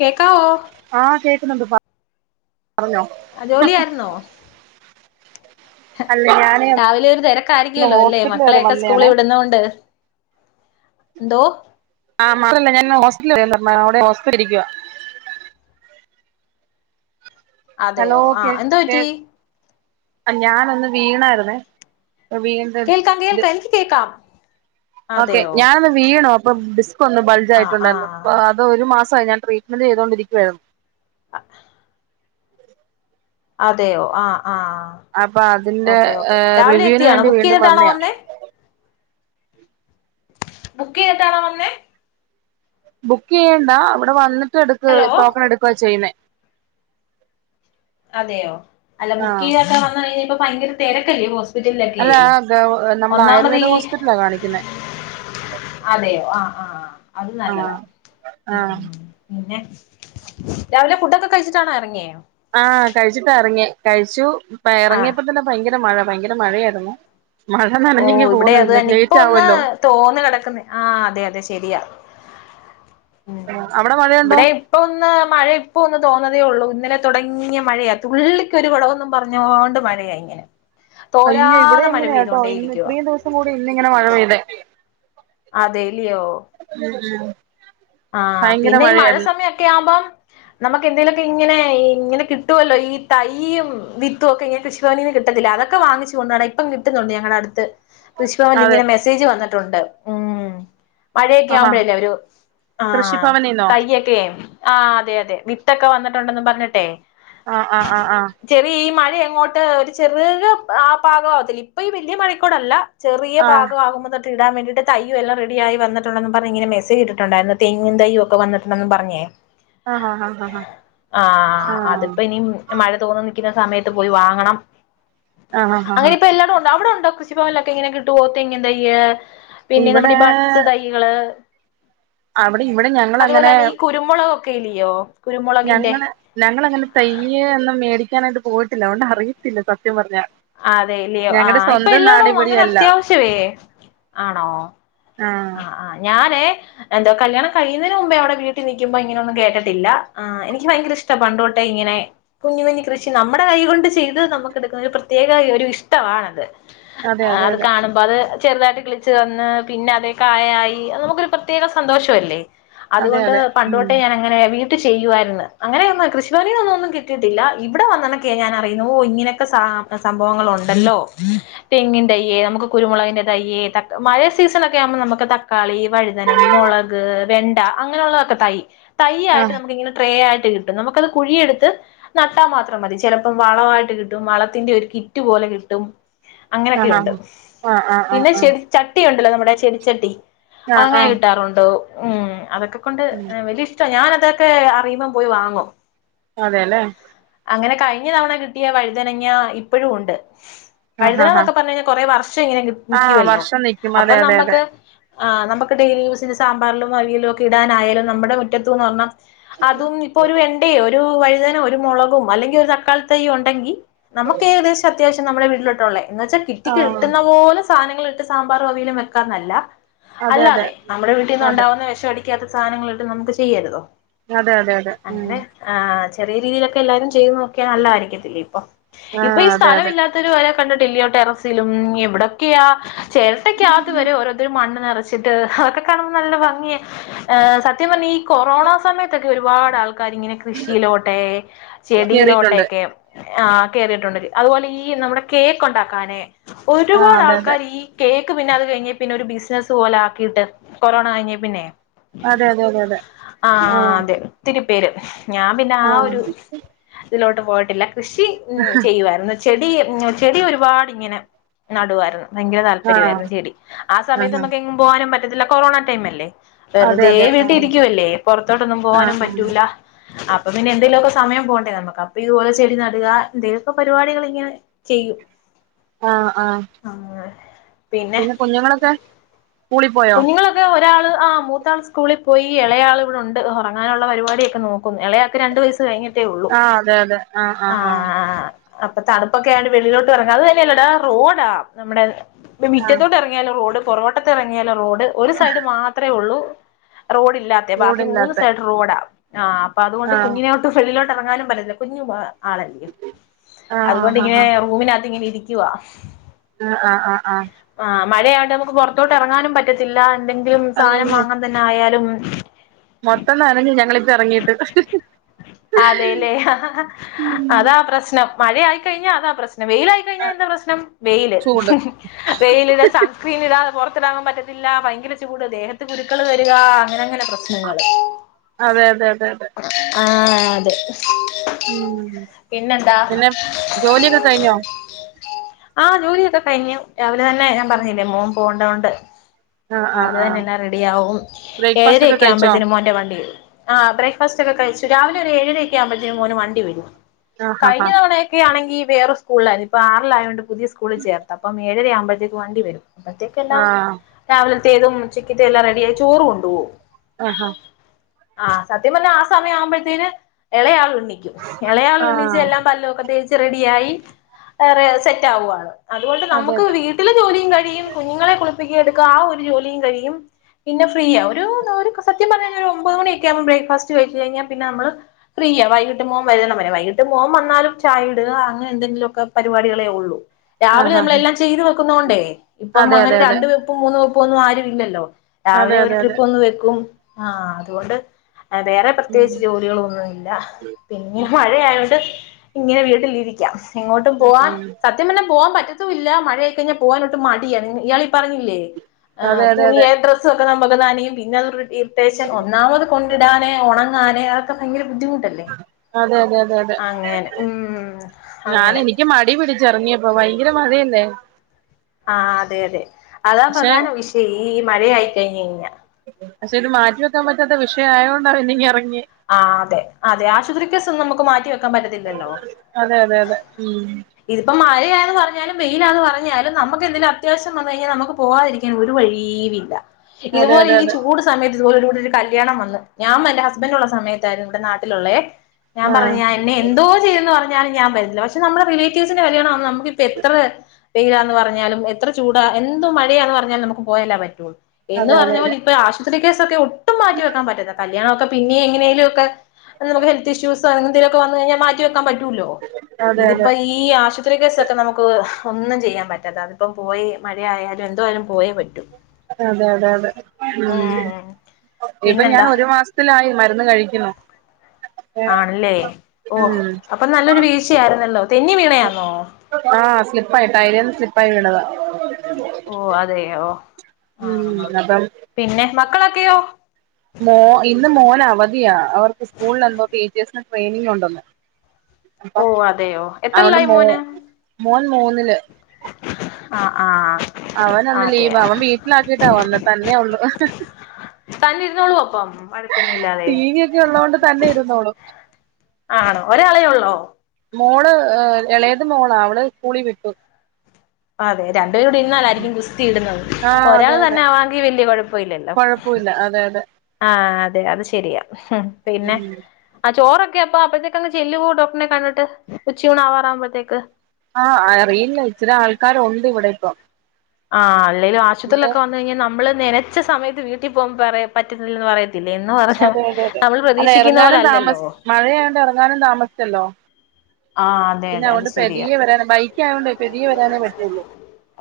കേക്കാവോ ആഹ് കേക്കുന്നുണ്ട് പ പറഞ്ഞോ ആഹ് ജോലിയാരുന്നോ അല്ല ഞാനേ ഒന്ന് രാവിലെ ഒരു തെരക്കായിരിക്കുവാല്ലോ അല്ലെ ഹോസ്പിറ്റൽ വരെ മക്കളെയൊക്കെ വന്നയാണേ സ്കൂളിൽ വിടുന്നൊണ്ട് ന്തോ [inaudible] ഹോസ്പിറ്റലിൽ ഇരിക്കുക ഹലോ അതെയോ ആ കേ എന്തോ കേൾ പറ്റി ഞാനൊന്ന് വീണാരുന്നേ വീണ് കേൾക്കാാം കേൾക്കാ എനിക്ക് കേക്കാം ഓക്കെ അതെയോ ഞാനൊന്ന് വീണോ അപ്പൊ ഡിസ്കൊന്ന് ബൾജ് ആ ആ ആയിട്ടുണ്ടായിരുന്നു ആഹ് അത് ഒരു മാസായി ഞാൻ ട്രീറ്റ്മെന്റ് ചെയ്തു കൊണ്ടരിക്കുവായിരുന്നു. അതെയോ ആ ആ അപ്പൊ അതിന്റെ ഓക്കേ ഓക്കെ രാവിലെ റിവ്യൂവിന് എത്തിയാണോ വേണ്ടി ബുക്ക് വീണ്ടും ചെയ്തട്ടാണോ വന്നയാ വന്നേ. ബുക്ക് ചെയ്തിട്ടാണോ വന്നെ. ബുക്ക് ചെയ്യേണ്ടാ അവിടെ വന്നിട്ട് എടുക്ക ഹലോ ടോക്കൺ എടുക്കുക ചെയ്യുന്നേ. അതെയോ അല്ല ബുക്ക് ആഹ് ചെയ്യാതെ വന്നഴിഞ്ഞ ഇപ്പ ഭയങ്കര തിരക്കല്ലേയോ ഹോസ് സ്പിറ്റലിലൊക്കെ ഒന്നാമത് ഈ കാണിക്കുന്നെ അതെയോ ആഹ് ആഹ് അത് നല്ലതാ ആഹ് ആഹ് പിന്നെ രാവിലെ ഫുഡൊക്കെ കഴിച്ചിട്ടാണോ ഇറങ്ങിയേ. ആഹ് കഴിച്ചിട്ടാ എറങ്ങിയേ കഴിച്ചു ആഹ് ഇറങ്ങിയപ്പോ തന്നെ ഭയങ്കര മഴ ഭയങ്കര മഴയാരുന്നു. മഴ ഓ നനഞ്ഞെങ്കി ഇവിടെ പോന്ന് അത് ഇന്ന് തന്നെ ഇപ്പൊ ലേറ്റ് ഒന്ന് ആവല്ലോ. തോന്ന് കിടക്കുന്നെ ആഹ് അതെ അതെ ശരിയാ ഉം അവിടെ മഴയുണ്ടോ ഇവിടെം ഇപ്പ ഒന്ന് മഴ ഇപ്പോ ഒന്ന് തോർന്നതേ ഉള്ളൂ ഇന്നലെ തുടങ്ങിയ മഴയാണ് തുള്ളിക്കൊരു കുടമെന്നും പറഞ്ഞോണ്ട് മഴയായി. തോരാതെ മഴ പെയ്തോണ്ടേ ഇരി ഇത്രം ദിവസം കൂടി ഇന്നിങ്ങനെ മഴ പെയ്തേ അതേല്ലിയോ. ആഹ് ആഹ് ആഹ് പിന്നെ ഈ മഴ സമയൊക്കെ ആവുമ്പം നമുക്ക് എന്തേലുമൊക്കെ ഇങ്ങനെ ഇങ്ങനെ കിട്ടുമല്ലോ ഈ തൈയും വിത്തും ഒക്കെ ഇങ്ങനെ കൃഷി. നി കട്ടത്തില്ല അതൊക്കെ വാങ്ങിച്ചു കൊണ്ടാണ് ഇപ്പം കിട്ടുന്നുണ്ട് ഞങ്ങളുടെ അടുത്ത്. കൃഷഭവനില് അതെ ഇങ്ങനെ മെസ്സേജ് വന്നിട്ടുണ്ട് ഉം മഴയൊക്കെ ആഹാ ആവുമ്പോഴല്ലേ ഒരു ആ കൃഷിഭവനിന്നോ തയ്യൊക്കെ ആ അതെ അതെ വിത്തൊക്കെ വന്നിട്ടുണ്ടന്ന് പറഞ്ഞിട്ടെ. ആഹ് ആ ആഹ് ആഹ് ചെറിയ ഈ മഴ എങ്ങോട്ട് ഒരു ചെറിയ ആ പാകം ആവത്തില്ല ഇപ്പൊ ഈ വലിയ. ചെറിയ ആഹ് ഭാഗാവുമ്പോതൊട്ട് ഇടാൻ വേണ്ടിട്ട് തയ്യുവെല്ലാം റെഡിയായി വന്നിട്ടുണ്ടെന്ന് പറഞ്ഞ് ഇങ്ങനെ മെസേജ് ഇട്ടിട്ടുണ്ടായിരുന്നു. തെങ്ങും തയ്യും ഒക്കെ വന്നിട്ടുണ്ടന്ന് പറഞ്ഞേ. ആഹ് ആഹ് ആഹ് ആഹ് ആഹ് ആഹ് അതിപ്പ ഇനിം മഴ തോന്ന് നിൽക്കുന്ന സമയത്ത് പോയി വാങ്ങണം ആഹ് ആഹ് ആഹ് അങ്ങനെ ഇപ്പൊ എല്ലായിടും ഉണ്ട് അവിടെ ഉണ്ടോ. ലൊക്കെ ഇങ്ങനെ കിട്ടോ തെങ്ങിൻ തയ്യ് പിന്നെ ഇവിടെ നമ്മുടെ ഈ ബഡ്സ് തൈയ്കള്. ആ അവിടെ ഇവിടെ ഞ അതുപോലെ തന്നെ ഈ കുരുമുളകൊക്കെ ഇല്ലിയോ. ഞങ്ങള് ഞങ്ങള അങ്ങനെ തയ്യ് ഒന്നും മേടിക്കാനായിട്ട് പോയിട്ടില്ല അതൊണ്ട് അറിയത്തില്ല സത്യം പറഞ്ഞ അതെ ലേ ആ ഇപ്പൊ എല്ലോടും അങ്ങനെ ഇവിടെയല്ല അത്യാവശ്യമേ ആണോ. ആഹ് ആഹ് ആഹ് ഞാന് എന്തോ കല്യാണം കഴിയുന്നതിന് മുമ്പെ ഇവിടെ വീട്ടിൽ നിക്കുമ്പോ ഇങ്ങനൊന്നും കേട്ടിട്ടില്ല എനിക്ക് ഭയങ്കര ഇഷ് ഇഷ്ടാ പണ്ടോട്ടെ ഇങ്ങനെ. കുഞ്ഞി കുഞ്ഞി കൃഷി നമ്മുടെ കൈ കൊണ്ട് ചെയ്ത് നമുക്ക് എടുക്കുന്ന ഒരു പ്രത്യേക ഒരു ഇഷ്ടമാണത്. അതെ അതെ അത് അതെ കാണുമ്പോ അത് ചെറുതായിട്ട് കിളിച്ച് വന്ന് പിന്നെ അതെ. കായായി നമുക്കൊരു പ്രത്യേക സന്തോഷം അല്ലേ അതെ അതുകൊണ്ട് അതെ ഉം പണ്ട്തൊട്ടെ ഞാൻ അങ്ങനെ. ചെയ്യുവായിരുന്നു അങ്ങനെ കൃഷി ഭവനിന്നൊന്നും കിട്ടിട്ടില്ല ഇവിടെ വന്നഴക്കെയാ ഞൻ അറിയുന്നേ ഓഹ് ഇങ്ങനെയൊക്കെ സാ സംഭവങ്ങളുണ്ടല്ലോ തെങ്ങിന്റെ തയ്യ് നമുക്ക് കുരുമുളകിന്റെ തയ്യ് മഴ സീസൺ ഒക് ക്കെ ആകുമ്പോ നമുക്ക് തക്കാളി വഴുതനം മുളക് വെണ്ട അങ്ങനെ ഉള്ളതൊക്കെ തൈ തൈയായിട്ട് ആഹ് നമുക്ക് ഇങ്ങനെ ട്രേ ആയിട്ട് കിട്ടും നമുക്കത് കുഴിയെടുത്ത്. നട്ടാ മാത്രം മതി ചിലപ്പോം വളമായിട്ട് കിട്ടും വളത്തിന്റെ ഒരു കിറ്റ് പോലെ കിട്ടും. ആഹ് അങ്ങനൊക്കെയുണ്ട് ആഹ് ആഹ് ആഹ് പിന്നെ ആഹ് ശരി. ചട്ടിയുണ്ടല്ലോ നമ്മുടെ ചെടിച്ചട്ടി ആഹ് ആഹ് അങ്ങനെ ആഹ് കിട്ടാറുണ്ട് അതൊക്കെ. കൊണ്ട് ഉം വലിയ ഇഷ്ടായി ഞാനതൊക്കെ അറിയുമ്പം പോയി വാങ്ങും. അതെല്ലേ. അങ്ങനെ കഴിഞ്ഞ തവണ കിട്ടിയ വഴുതനങ്ങ ഇപ്പോഴും ഉണ്ട്. ആഹ് പഴുതന ആഹ് ആഹ് എന്നൊക്കെ പറഞ്ഞ കൊറെ വർഷം ഇങ്ങനെ ആഹ് നിൽക്കുവല്ലോ വർഷം നിക്കും അപ്പൊ അതെ അതെ നമ്മക്ക് അതെ ആ് നമുക്ക് ഡെയിലി യൂസിന്റെ സാമ്പാറിലും വലയിലും ഒക്കെ ഇടാനായാലും നമ്മുടെ മുറ്റത്ത്ന്ന് ഒരെണ്ണം അതും ഇപ്പൊ ഒരു വേണ്ടയോ ഒരു വഴുതനോ ഒരു മുളകും അല്ലെങ്കിൽ ഒരു തക്കാളിതയ്യും ഉണ്ടെങ്കിൽ നമുക്ക് ഏകദേശം അത്യാവശ്യം നമ്മുടെ വീട്ടിലോട്ടുള്ള എന്ന് വെച്ചൽ കിറ്റി ആഹ് കിട്ടുന്ന പോല സാധനങ്ങൾ സാമ്പാറും അവിയലും വെക്കാന്നല്ല അതെ അതെ അല്ലാതെ നമ്മുടെ വീട്ടിൽ അതെ നിന്നുണ്ടാവുന്ന വിശടി ക്കാത്ത സാധനങ്ങളായിട്ട നമക്ക് ചെയ്യരുതോ അതെ അതെ അതെ ഉ അങ്ങനെ ആ ചെറിയ രീതിയിലൊക്കെ എല്ലാരും ചെയ്തു നോക്കിയാ നല്ല ആയിരിക്കത്തില്ലേ ഇപ്പൊ ഇപ്പൊ ആഹ് ഈ അതെ സ്ഥലം അതെ ഇല്ലാത്ത കണ്ടിട്ടില്ലേ ടെറസിലും എവിടൊക്കെയാ ചെരട്ടക്കകത് ക്ക് വരെ ഓരോരുതരു മണ്ണ് നിറച്ചിട്ട് അതൊക്കെ കാണുമ്പോൾ നല്ല ഭംഗിയ ഹ് സത്യം പറഞ്ഞ ഈ കൊറോണ സമയത്തൊക്കെ ഒരുപാട് ആൾക്കാർ ഇങ്ങനെ കൃഷിയിലോട്ടെ കേറിയിട്ടുണ്ട് ചെടിയിലോട്ടെക്കെ ആ കേറിയിട്ടുണ്ട് അതുപോലെ ഈ നമ്മുടെ കേക്ക് ഉണ്ടാക്കാനെ ആഹ് ഒരുപാട് അതെ അതെ ആൾക്കാർ ഈ കേക്ക് പിന്നെ അത് കഴിഞ്ഞ പിന്നെ ഒരു ബിസിനസ്സ് പോലെ ആക്കിയിട്ട് കൊറോണ കഴിഞ്ഞ പിന്നെ അതെ അതെ അതെ അതെ ആഹ് അതെ ഒത്തിരി പേര് ഞാൻ പിന്നെ ആ ഒരു ആഹ് ഇതിലോട്ട് പോയിട്ടില്ല കൃഷി ചെയ്യുവാ യിരുന്നു ചെടി ചെടി ഒരുപാട് ഇങ്ങനെ നടുവായിരുന്നു ഭയങ്കര ആഹ് താല്പര്യമായിരുന്നു ചെടി ആ സമയത്ത് ആഹ് നമുക്ക എങ്ങും പോകാനും പറ്റത്തില്ല കൊറോണ ടൈം അല്ലേ അതെ വെറുതെ അതെ ആഹ് വീട്ടിലിരിക്കുവല്ലേ പുറത്തോട്ടൊന്നും പോവാനും ആഹ് പറ്റൂല അപ്പൊ പിന്നെ എന്തേലുമൊക്കെ സമയം പോണ്ടേ നമുക്ക് അപ്പൊ ഇതുപോലെ ചെടി നടുക എന്തങ്കിലും പരിപാടികൾ ഇങ്ങനെ ചെയ്യൂ ആഹ് ആഹ് ആഹ് പിന്നെ കുഞ്ഞുങ്ങളൊക്കെ? സ്കൂളി പോയോ കുഞ്ഞുങ്ങളൊക്കെ ഒരാൾ ആ മൂത്താൾ സ്കൂളിൽ പോയി ഇളയാൾ ഇവിടെ ഉണ്ട് ഉറങ്ങാനുള്ള പരിപാടിയൊക്കെ നോക്കുന്നു ഇളയാൾക്ക് രണ്ട് വയസ് കഴിഞ്ഞിട്ട് ട്ടേ ഉള്ളൂ ആഹ് അതെ അതെ ആഹ് ആഹ് ആ ആഹ് അപ്പൊ തണുപ്പൊക്കെ ആയൊണ്ട് വെളിലോട്ട് ഇറങ്ങ അത് തന്നെയല്ലോടാ റോഡാ നമ്മുടെ ആഹ് മിറ്റത്തോട്ട് ഇറങ്ങി റോഡ് പൊറകു വട്ടത്തിറങ്ങിയാലും റോഡ് ഒരു സൈഡ് മാത്രമേ ഉള്ളൂ റോഡില്ലാത്ത മേ ബാക്കി മൂന്ന് ചൂടില്ലാത്തെ സൈഡ് റോഡാ ആഹ് അപ്പ അതൊണ്ട് ആഹ് കുഞ്ഞിനോട്ട് വെളിലോട്ട്റങ്ങാനും പറ്റ്ന്നില്ല കുഞ്ഞു ആണല്ലേ ആഹ് ആഹ് ആഹ് അതുകൊണ്ട്ങ്ങനെ റൂമിനകത്ത് ഇങ്ങനെ ഇരിക്കുവാ ആ ആ ആഹ് ആഹ് ആഹ് മഴയായോണ്ടേ നമുക്ക് പുറത്തോട്ട് ഇറങ്ങാനും പറ്റത്തില്ല എന്തെങ്കിലും സാധനം ആഹ് വാങ്ങാൻ തന്നെ ആയാലും മൊത്തം നനഞ്ഞു ഞങ്ങളിപ്പ എറങ്ങീട്ട് അതേലെ അതാ പ്രശ്നം മഴ ആയിക്കഴിഞ്ഞാൽ അതാ പ്രശ്നം വെയിലായി ആയിക്കഴിഞ്ഞ എന്താ പ്രശ്നം? വെയില് ചൂട് ഹ് വെയിലിനെ താ സ്ക്രീനീടാതെ പുറത്തിറങ്ങാൻ പറ്റത്തില്ല ഭയങ്കര ചൂട് ദേഹത്ത് കുരുക്കൾ വരിക അങ്ങനെ അങ്ങനെ പ്രശ്നം പ്രശ്നങ്ങള് അതെ അതെ അതെ അതെ ആഹ് അതെ ഉം പിന്നെന്താ? പിന്നെ ജോലിയൊക്കെ കഴിഞ്ഞോ ആഹ് ജോലിയൊക്കെ കഴിഞ്ഞു രാവിലെ തന്നെ ഞാൻ പറഞ്ഞില്ലേ മോൻ പോകണ്ടോണ്ട് ആഹ് ആഹ് രാവിലെ തന്നെ ആഹ് എല്ലാം റെഡിയാവും ബ്രേക്ക്ഫാസ്റ്റ് ഒക്കെ ഏഴരയൊക്കെ കഴിച്ചോ ആവുമ്പഴത്തിന് മോന്റെ വണ്ടി വരും ആഹ് ബ്രേക്ഫാസ്റ് ഒക്കെ കഴിച്ചു രാവിലെ ഒരു ഏഴര ഒക്കെ ആവുമ്പഴത്തേും മോന് വണ്ടി വരും ആഹ് കഴിഞ്ഞ ആഹ് തവണ ഒക്കെ ആണെങ്കി വേറെ സ്കൂളി ലായിരുന്നു ഇപ്പ ആറിലായത് കൊണ്ട് പുതിയ സ്കൂളിൽ ചേർത്ത് അപ്പം ഏഴര ആവുമ്പോഴത്തിന് വണ്ടി വരും അപ്പത്തേക്കല്ലാം ആഹ് രാവിലത്തേതും ഉച്ചക്കത്തേയെല്ലാം എല്ലാം റെഡി ആയി ചോറ് കൊണ്ടുപോവും ആഹാ ആ സത്യം പറഞ്ഞ ആ സമയം ആവുമ്പോഴത്തേന് എളെയാളും ണീ എളെയാള് എണീച്ച് ആഹ് എല്ലാം പല്ലൊക്കെ തേച്ച് റെഡിയായി സെറ്റാവാണ് അതുകൊണ്ട് അതെ നമ്മക്ക് അതെ വീട്ടിലെ ജോലിയും കഴിയും കുഞ്ഞുങ്ങളെ കുളിപ്പിക്ക എട്ക്ക ആ ഒരു ജോലിയും കഴിയും പിന്നെ ഫ്രീയ ഒരു [unintelligible] സത്യ പറഞാല് ഒരു ഒമ്പത് മണിയൊക്കാവുമ്പോ ബ്രേക് ഫാസ്റ്റ് കഴിച്ച് കഴിഞ്ഞാ പിന്നെ നമ്മള് ഫ്രീയ വൈകിട്ട് മോം വരുന്നണ വരെ വൈകിട്ട് മോൻ വന്നാലും ചായ ഇടുക അങ്ങനെ എന്തെങ്കിലൊക്കെ പരിപാടികളെ ഒള്ളു രാവിലെ ആഹ് ആഹ് നമ്മളെല്ലാം ചെയ്തു വെക്കുന്നോണ്ടേ ഇപ്പം അതെ അങ്ങനെ അതെ അതെ രണ്ട് വെപ്പും മൂന്ന് വെപ്പൊന്നും ആരും ഇല്ലല്ലോ അതെ രാവിലെ അതെ ഒരു അതെ ട്രിപ്പൊന്ന് വെക്കും ആ അതുകൊണ്ട് വേറെ ഉം പ്രത്യേകിച്ച് ജോലികളൊന്നുല്ല പിന്നെ മഴയായോണ്ട് ഇങ്ങനെ വീട്ടിലിരിക്കാം എങ്ങോട്ടും പോവാൻ ഉം സത്യം പർഞ്ഞ പോവാൻ പറ്റത്തൂല്ല മഴയായി കഴിഞ്ഞാ പോവാനൊട്ടും മടിയാ ഇയാളി പറഞ്ഞില്ലേ ആ അതെ അതെ അതെ തുണിയെ ഡ്രസ്സൊക്കെ നമ്മക്ക് നനയും പിന്നെ ഇറിറ്റേഷൻ ഒന്നാമത് കൊണ്ടിടാന് ഒണങ്ങാന് അതൊക്കെ ഭയങ്കര ബുദ്ധിമു ട്ടല്ലേ അതെ അതെ അതെ അതെ അങ്ങനെ ഉം അങ്ങനെ ക്ക് മടി പിടിച്ചെറങ്ങ്യപ്പൊ ഭയങ്കര മഴയല്ലേ ആ അതെ അതെ അതാ പക്ഷെ പ്രധാന വിഷയേ ഈ മഴയായി കയ്ഞ്ഞയ്ഞ്ഞ പഷെ ഇത് മാറ്റി വെക്കാൻ പറ്റാത്ത വിഷയായോണ്ടാ പിന്നെങ്ങെറങ്യേ ആ അതെ അതെ ആശുപത്രി കേസൊന്നും നമുക്ക് മാറ്റി വെക്കാൻ പറ്റത്തില്ലല്ലോ അതെ അതെ അതെ ഉം ഇതിപ്പം മഴയാന്ന് പറഞ്ഞാലും വെയിലാന്ന് പറഞ്ഞാലും നമ്മക്കെന്തേലും അത്യാവശ്യം വന്ന് കഴിഞ്ഞാ നമ്മക്ക് പോവാതിരിക്കാൻ ഒരു വഴീവില്ല ഇതേ അതെ പോലെ അതെ ഈ അതെ ചൂട് സമയത്ത് ഇതുപോലൊരുട്ട് കല്യാണം വന്ന് ഞാൻ മെല്ലസ് ബന്റുള്ള സമയത്തായിര്ന്നു ഇവടെ നാട്ടിലുള്ളേ ഞാൻ പറഞ്ഞു ആഹ് ഞാ എന്നെ എന്തോ [unintelligible] പറഞാലും ഞാൻ വെരില്ല പക്ഷേ നമ്മളെ റിലേറ്റീവ്സിന്റെ കല്യാണാവുമ്പോ നമക്കിപ്പെത്രെ വെയിലാന്ന് പറഞ്ഞാലും എത്ര ചൂടാ എന്ത്‌ മഴയാന്ന് പറഞ്ഞാലും നമുക്ക് പോയല്ലേ പറ്റുള്ളൂ എന്ന് അതെ അതെ പറഞ്ഞ പോലെ ഇപ്പൊ ആശുപത്രി കേസൊക്കെ ഒട്ടും മാറ്റി വെക്കാപറ്റ്ല്ല കല്യാണൊക്കെ പിന്നി എങ്ങനേലൊക്കെ നമ്മക്ക് ഹെൽത്ത് ഇഷൂസോ അങ്ങനെന്തേലൊക്കെ വന്ന് കഴിഞ്ഞ മാറ്റി വെക്കാൻ പ റ്റുല്ലോ അതെ അതെ അതെ ഇത്പ്പ ഈ ഈ ആശുപത്രി കേസൊക്കെ നമുക്ക് ഒന്നും ചെയ്യാൻ പറ്റാത്ത അതിപ്പം പോയി മഴയായാലും എന്തോയാലും പോയേ പ അതെ അതെ അതെ ഉം ഇപ്പൊ ഞാൻ പിന്നെന്താ ഒരു മാസ് ത്തിലായി മരുന്ന് കഴിക്ക്ന്ന് ആണ്ല്ലേ ഓ അപ്പൊ നല്ലൊരു വീഴ്ച്ചാര്ന്നല്ലോ തെന്നി വീണയാന്നോ ആ സ്ലിപ്പായി ടൈലേന്ന് സ്ലിപ്പായി വീണത ഓ അതെയൊ ആ ഉം അപ്പം പിന്നെ മക്കളൊക്കെയോ മോ ഇന്ന് മോനവധിയാ അവർക്ക് സ്കൂള്ലെന്തോ ടീച്ചേഴ്സിന് ട്രെയിനിങ്ങുണ്ടെന്ന് ഓ അപ്പം അതെയോ അവൾ എത്രല്ലായി മൂ മോന് മോൻ മൂന്ന്ല് ആ ആ അവനിന്ന് ലീവ അതെയോ അവൻ വീട്ടിലാക്കിട്ടാ വന്ന് തന്നെ ഒള്ളു തന്നെര്ന്നോളോ അപ്പം വഴക്കൊന്നുല്ലാതെ [unintelligible] ഉള്ളോണ്ട് തന്നെ ഇര്ന്നോളും ആണോ ഒരാളെ ഒള്ളോ മോള് എളേത് മോളാ അവള് സ്കൂളി വിട്ടു അതെ രണ്ട് പേരൂടെ ഇര്ന്നാലായിരിക്കും ഗുസ്തി ഇടുന്നത് ഒരാൾ തന്നെ ആവാൻങ്കി വെല്ല്യ കൊഴപ്പല്ലല്ലോ കൊഴപ്പുല്ല അതെ അതെ ആ അതെ അത് ശെരിയാ പിന്നെ ഉം അ ചോറൊക്കെ അപ്പ അപ്പഴത്തേക്കങ് ചെല്ലോ ഡോക്ടറിനെ കണ്ടിട്ട് ഉച്ചൂണ് ആവാറാവുമ്പോഴത്തേക്ക് ആ അറിയില്ല ഇച്ചിരി ആൾക്കാരൊണ്ട് ഇവിടെപ്പം ആ അല്ലേലും ആശുപത്രിൽക്കെ വന്ന് കഴിഞ്ഞാ നമ്മള് നെനച്ച സമയത്ത് വീട്ടിൽ പോവുപറയ പറ്റത്തില്ലല്ലോ പറയും പിന്നെ ന്ന് പറഞ്ഞ അതെ നമ്മള് പ്രതീക്ഷിക്ക്ന്ന പോലല്ലല്ലോ മഴയായൊണ്ട് എറങ്ങാനും താമസിച്ചല്ലോ ആ അതെ പിന്നെ അതെ അത് അവന്റെ ശരിയാ പെതിയെ വെരാൻ ബൈക്ക് ആയതോണ്ട് പെതിയ വെരാനേ പറ്റുള്ളു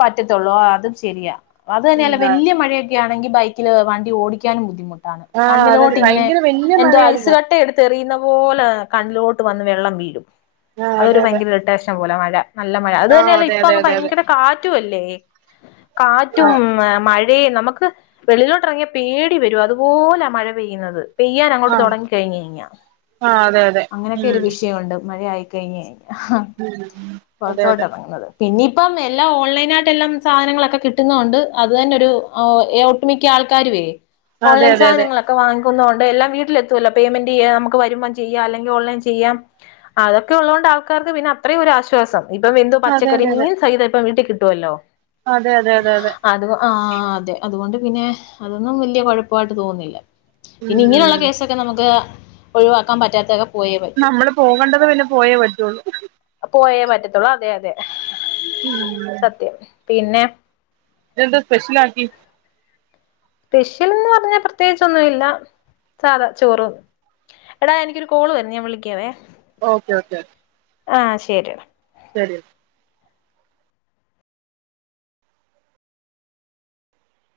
പറ്റത്തുള്ളൂ ആ അതും ശെരിയാ അത് തന്നെല്ല ഉം ആ വെല്ല്യ മഴയ ണെങ്കി ബൈക്കില് വണ്ടി ഓടിക്കാനും. ബുദ്ധിമുട്ടാണ്. ആഹ് അതെ അതെ കണ്ണിലോട്ടിങ്ങനെ ഭയങ്കര വല്യ എന്തോ മഴയായിരുന്നു ഐസ്കട്ട എട് തെറിയുന്ന പോലെ കണ്ണിലോട്ട് വന്ന് വെള്ളം വീഴും. ആ അതൊരു അതെ അതെ ഭയങ്കര ഇറിട്ടേഷൻ പോലെ മഴ നല്ല മഴ. അത് ആഹ് തന്നെയല്ലേ അതെ ഇപ്പ അതെ അങ്ങ് അതെ അതെ ഭയങ്കര കാറ്റും ല്ലേ. ആ കാറ്റും മ മഴി. തേ നമുക്ക് വെളിയിലോട്ടിറങ്ങിയ പേടി വരും. അതുപോലെ മഴ പെയ്യുന്നത്. പെയ്യാൻ അങ്ങോട്ട് ആ തുടങ്ങി കഴിഞ് കഴിഞ്ഞ ആ അതെ അതെ അങ്ങനെയൊക്കെ ഉം ഒരു വിഷയണ്ട് മഴ ആയി കഴിഞ് കഴിഞ്ഞ ആഹ് ഉം അതെ പുറത്തോട് അതെ ഇറങ്ങുന്നത് പിന്നെയിപ്പം എല്ലാം ഓൺലൈനായിട്ട് എല്ലാം സാധനങ്ങളൊക്കെ കിട്ടുന്നുണ്ട് അത് തന്നെ ഒരു ആഹ് ഉം മിക്ക ആൾക്കാരുവേ അതെ അതെ ഓൺലൈൻ അതെ സാധനങ്ങളൊ വാങ്ങികൊണ്ട് എല്ലാം വീട്ടിലെത്തോ ലോ പേയ്മെന്റ് ചെയ്യ നമുക്ക് വരുമ്പം ചെയ്യാം അല്ലെൽ ഓൺലൈൻ ചെയ്യാം അത ഒക്കെ ഉള്ളതൊണ്ട് ആൾക്കാക്ക് പിന്നെ അത്രയും ഒരു ആശ്വാസം ഇപ്പം എന്തു അതെ അതെ പച്ചക്കറി അതെ മീൻ സൈതം ഇപ്പം വീട്ടിൽ കിട്ടുവലോ അതെ അതെ അതെ അതെ അത് ആഹ് അതെ അതു കൊണ്ട് പിന്നെ അതൊന്നും വല്ല്യ കുഴപ്പായിട്ട് തോന്നുന്നില്ല. ഉം പിന്നെ ഇങ്ങനെയുള്ള ഉം കേസൊക്കെ നമുക്ക് ഒഴിവാക്കാൻ പറ്റാത്തതൊക്കെ നമ്മള് പോവണ്ടത് പിന്നെ പോയേ പറ്റുള്ളൂ പോയേ പറ്റത്തുള്ളൂ അതെ അതെ ഉം സത്യം പിന്നെ എന്താ സ്പെഷ്യൽ ആക്കി പെഷ്യൽ എന്ന് പറഞ്ഞ പ്രത്യേകിച്ചൊന്നും ഇല്ല സാധാ ചോറും എടാ എനിക്കൊരു കോള് വരുന്നെ ഞാൻ വിളിക്കാവേ ഓക്കെ ഓക്കെ ആഹ് ശരി ഡാ ശരി